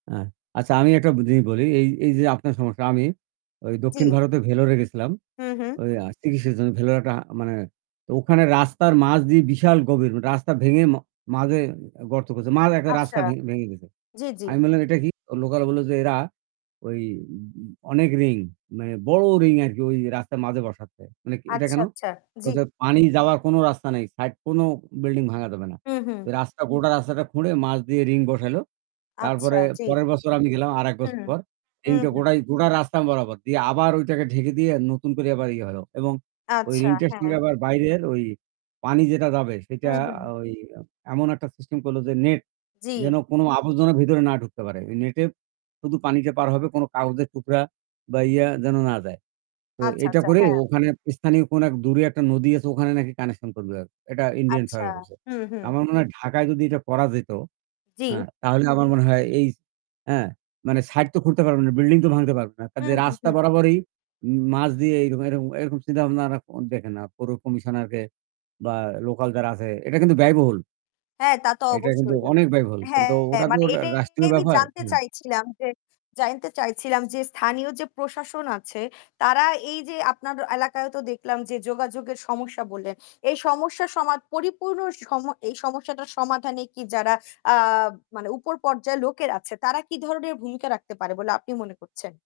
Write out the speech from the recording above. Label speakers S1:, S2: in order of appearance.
S1: আ আচ্ছা, আমি একটা বি জিনিস বলি। এই এইযে আপনার সমস্যা আমি ওই দক্ষিণ
S2: জি।
S1: ভারতে ভেলোরে গেছিলাম।
S2: হু, হুম।
S1: ওই আ চিকিৎসার জন্য ভেলোরে একটা আ মানে তো ওখানে রাস্তার মাঝ দিয়ে বিশাল গভীর রাস্তা ভেঙে ম মাঝে অ গর্ত করছে। মাঝে একটা রাস্তা
S2: আচ্ছা।
S1: ভেং ভেঙে গেছে।
S2: জি, জি।
S1: আমি বললাম, "এটা কি?" অ লোকাল বললো যে, এরা ওই উ উ অনেক ring মানে বড় ring আরকি ওই রাস্তার মাঝে বসাচ্ছে। মানে এটা
S2: আচ্ছা,
S1: কেন?
S2: আচ্ছা।
S1: বলে
S2: জি।
S1: যে, "পানি যাওয়ার কোনো রাস্তা নাই। সাইড কোনো বিল্ডিং ভাঙ্গা যাবে না।"
S2: হু, হুম।
S1: রাস্তা গোটা রাস্তাটা খুঁড়ে মাঝ দিয়ে ring বসাইলো।
S2: আচ্ছা।
S1: তারপরে
S2: জি।
S1: পরের বছর আমি গেলাম। আরেক বছর
S2: হুম,
S1: পর।
S2: হু,
S1: Ring টা
S2: হুম।
S1: গোটাই গোটা রাস্তা বরাবর দিয়ে আবার ওইটাকে ঢেকে দিয়ে নতুন করে আবার ইয়ে হলো এবং ওই
S2: আচ্ছা।
S1: ring টার
S2: হ্যাঁ।
S1: সঙ্গে আবার বাইরের ওই পানি যেটা যাবে সেটা
S2: হুম, হুম।
S1: ওই এমন একটা system করলো যে net,
S2: জি।
S1: যেন কোনো আবর্জনা ভেতরে না ঢুকতে পারে। ওই net এ শুধু পানিটা পার হবে কোনো কাগজের টুকরা বা ইয়া যেন না যায়। তো
S2: আচ্ছা,
S1: এইটা
S2: আচ্ছা।
S1: করে
S2: হ্যাঁ।
S1: ওখানে স্থানীয় কোন এক দূরে একটা নদী আছে ওখানে নাকি connection করবে। এটা ইন্ডিয়ান
S2: আচ্ছা।
S1: সরকার করছে।
S2: হুম, হুম।
S1: আমার মনে হয় ঢাকায় যদি এটা করা যেত
S2: জি।
S1: হ্যাঁ, তাহলে আমার মনে হয় এই হ্যাঁ, মানে সাইড তো খুঁড়তে পারবে না, বিল্ডিং তো ভাঙতে পারবে না।
S2: হু,
S1: কাজেই
S2: হু,
S1: রাস্তা
S2: হুম।
S1: বরাবরই এই উম মাঝ দিয়ে এরকম এরকম চিন্তা-ভাবনা আরা দেখে না, পৌর কমিশনারকে বা লোকাল যারা আছে এটা কিন্তু ব্যয়বহুল।
S2: হ্যাঁ, তা তো
S1: এটা কিন্তু
S2: অবশ্যই।
S1: অনেক ব্যয়বহুল। কিন্তু
S2: হ্যাঁ,
S1: ওটা তো
S2: মানে
S1: রা
S2: এটাই
S1: রাষ্ট্রীয়
S2: আমি
S1: ব্যাপার।
S2: জানতে
S1: হ্যাঁ।
S2: চাইছিলাম যে জানতে চাইছিলাম যে স্থানীয় যে প্রশাসন আছে তারা এইযে আপনার এলাকায়ও তো দেখলাম যে যোগাযোগের সমস্যা বললেন। এই সমস্যা সমাদ পরিপূর্ণ সম এই সমস্যাটার সমাধানে কি যারা আ মানে উপর পর্যায়ের লোকের আছে তারা কি ধরনের ভূমিকা রাখতে পারে বলে আপনি মনে করছেন?